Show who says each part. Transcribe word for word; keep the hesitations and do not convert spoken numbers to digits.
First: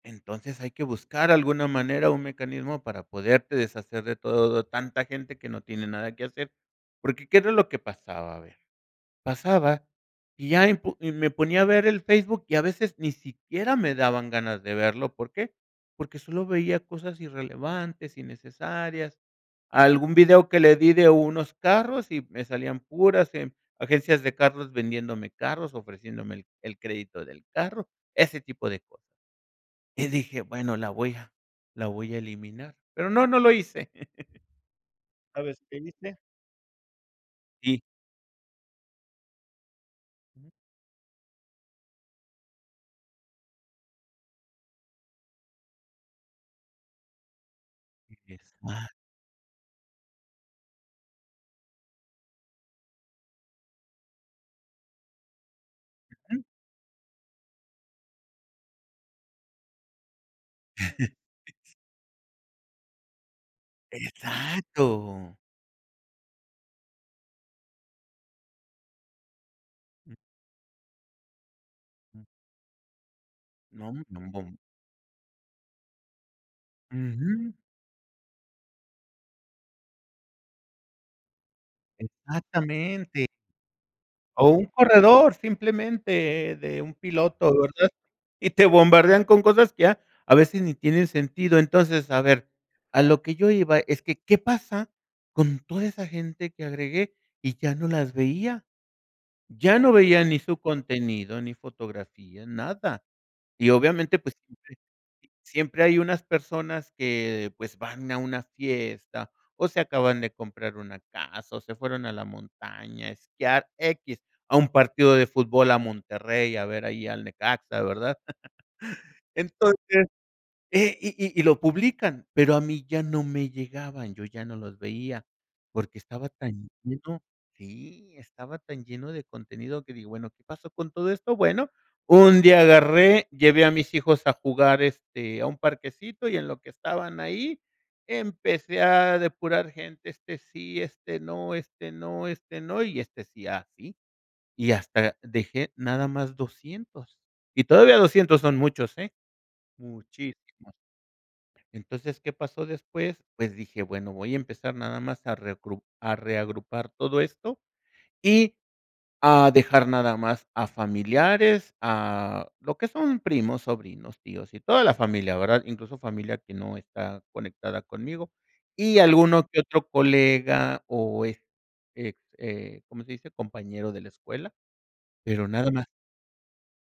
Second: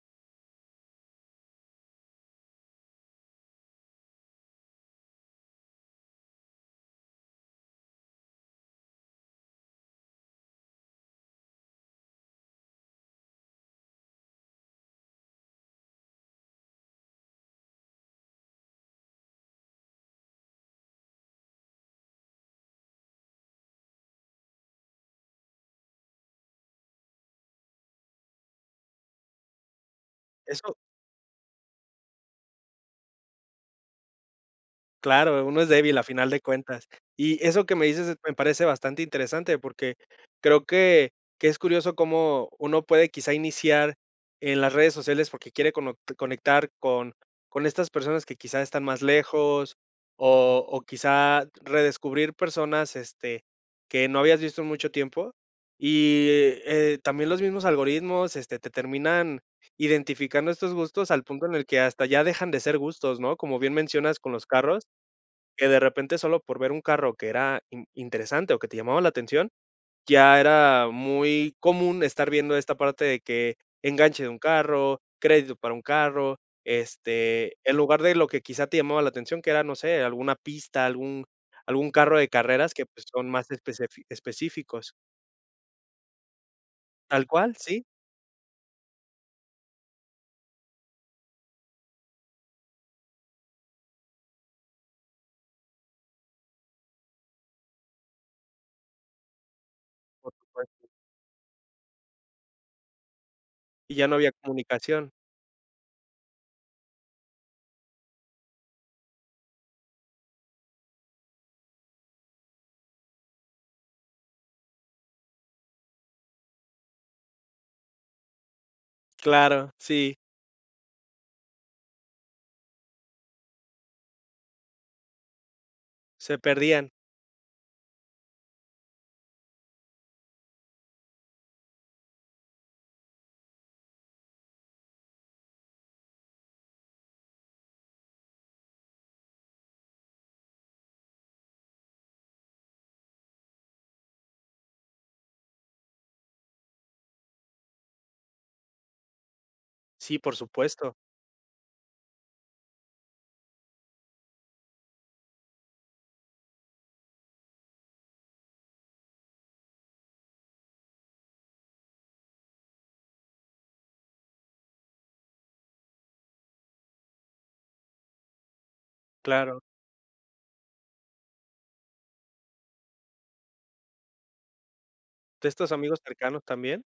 Speaker 1: Entonces hay que buscar alguna manera, un mecanismo para poderte deshacer de todo tanta gente que no tiene nada que hacer, porque, ¿qué era lo que pasaba? A ver, pasaba y ya impu y me ponía a ver el Facebook y a veces ni siquiera me daban ganas de verlo, ¿por qué? Porque solo veía cosas irrelevantes, innecesarias, algún video que le di de unos carros y me salían puras em agencias de carros vendiéndome carros, ofreciéndome el el crédito del carro, ese tipo de cosas. Y dije:
Speaker 2: Eso
Speaker 1: "Bueno, la voy a la voy a eliminar", pero no, no lo hice.
Speaker 2: Claro,
Speaker 1: ¿Sabes
Speaker 2: uno es
Speaker 1: qué
Speaker 2: débil a
Speaker 1: hice?
Speaker 2: final de cuentas. Y eso que
Speaker 1: Y
Speaker 2: me dices, se me parece bastante interesante porque
Speaker 1: Ujú.
Speaker 2: creo que que es curioso cómo uno puede quizá iniciar en las redes sociales porque quiere conot conectar con con estas personas que quizá están
Speaker 1: [unintelligible]
Speaker 2: más lejos o o quizá redescubrir personas, este, que no habías visto en mucho tiempo y,
Speaker 1: Ujú.
Speaker 2: eh, también los mismos algoritmos, este, te terminan identificando estos gustos al punto en el que hasta ya dejan de ser gustos, ¿no? Como bien mencionas con los carros,
Speaker 1: ¡Exacto!
Speaker 2: que de repente solo por ver un carro que era in interesante o que te llamaba la atención, ya era muy común estar viendo esta parte de que enganche de un
Speaker 1: [unintelligible]
Speaker 2: carro, crédito para un carro, este,
Speaker 1: Ujú.
Speaker 2: en lugar de lo que quizá te llamaba la atención, que era, no sé, alguna pista, algún algún carro de carreras que, pues,
Speaker 1: Exactamente.
Speaker 2: son más especefi
Speaker 1: O un
Speaker 2: específicos.
Speaker 1: corredor simplemente, de un
Speaker 2: Tal
Speaker 1: piloto,
Speaker 2: cual, sí.
Speaker 1: ¿verdad? Y te bombardean con cosas que ya a veces ni tienen sentido. Entonces, a ver, a lo que yo iba es que, ¿qué pasa con toda esa gente que agregué y ya no las veía? Ya no veía
Speaker 2: Por
Speaker 1: ni su
Speaker 2: supuesto.
Speaker 1: contenido, ni fotografías, nada, y
Speaker 2: Y ya no
Speaker 1: obviamente,
Speaker 2: había
Speaker 1: pues,
Speaker 2: comunicación.
Speaker 1: [unintelligible] siempre hay unas personas que, pues van a una fiesta o se acaban de comprar una casa o se fueron a la montaña a esquiar, equis, a un partido de fútbol a Monterrey, a ver ahí al Necaxa, ¿verdad?
Speaker 2: Claro,
Speaker 1: Entonces,
Speaker 2: sí.
Speaker 1: eh, y y y lo publican, pero a mí ya no me llegaban, yo ya no los veía porque estaba
Speaker 2: Se
Speaker 1: tan
Speaker 2: perdían.
Speaker 1: lleno Sí, estaba tan lleno de contenido que digo, bueno, ¿qué pasó con todo esto? Bueno, un día agarré, llevé a mis hijos a jugar, este, a un parquecito y en lo que estaban ahí, empecé a depurar gente, este sí, este no, este no, este no, y este sí, y así, y hasta dejé nada más doscientos. Y todavía doscientos son muchos, eh,
Speaker 2: Sí, por
Speaker 1: muchísimos.
Speaker 2: supuesto.
Speaker 1: Entonces, ¿qué pasó después? Pues dije: "Bueno, voy a empezar nada más a a reucru a reagrupar todo esto y a dejar nada más a familiares", a lo que son primos, sobrinos, tíos y toda la familia, ¿verdad? Incluso familia que no está conectada conmigo y alguno
Speaker 2: Claro.
Speaker 1: que otro colega o est eh eh, ¿cómo se dice? compañero de la escuela, pero
Speaker 2: ¿De estos
Speaker 1: nada más.
Speaker 2: amigos cercanos también?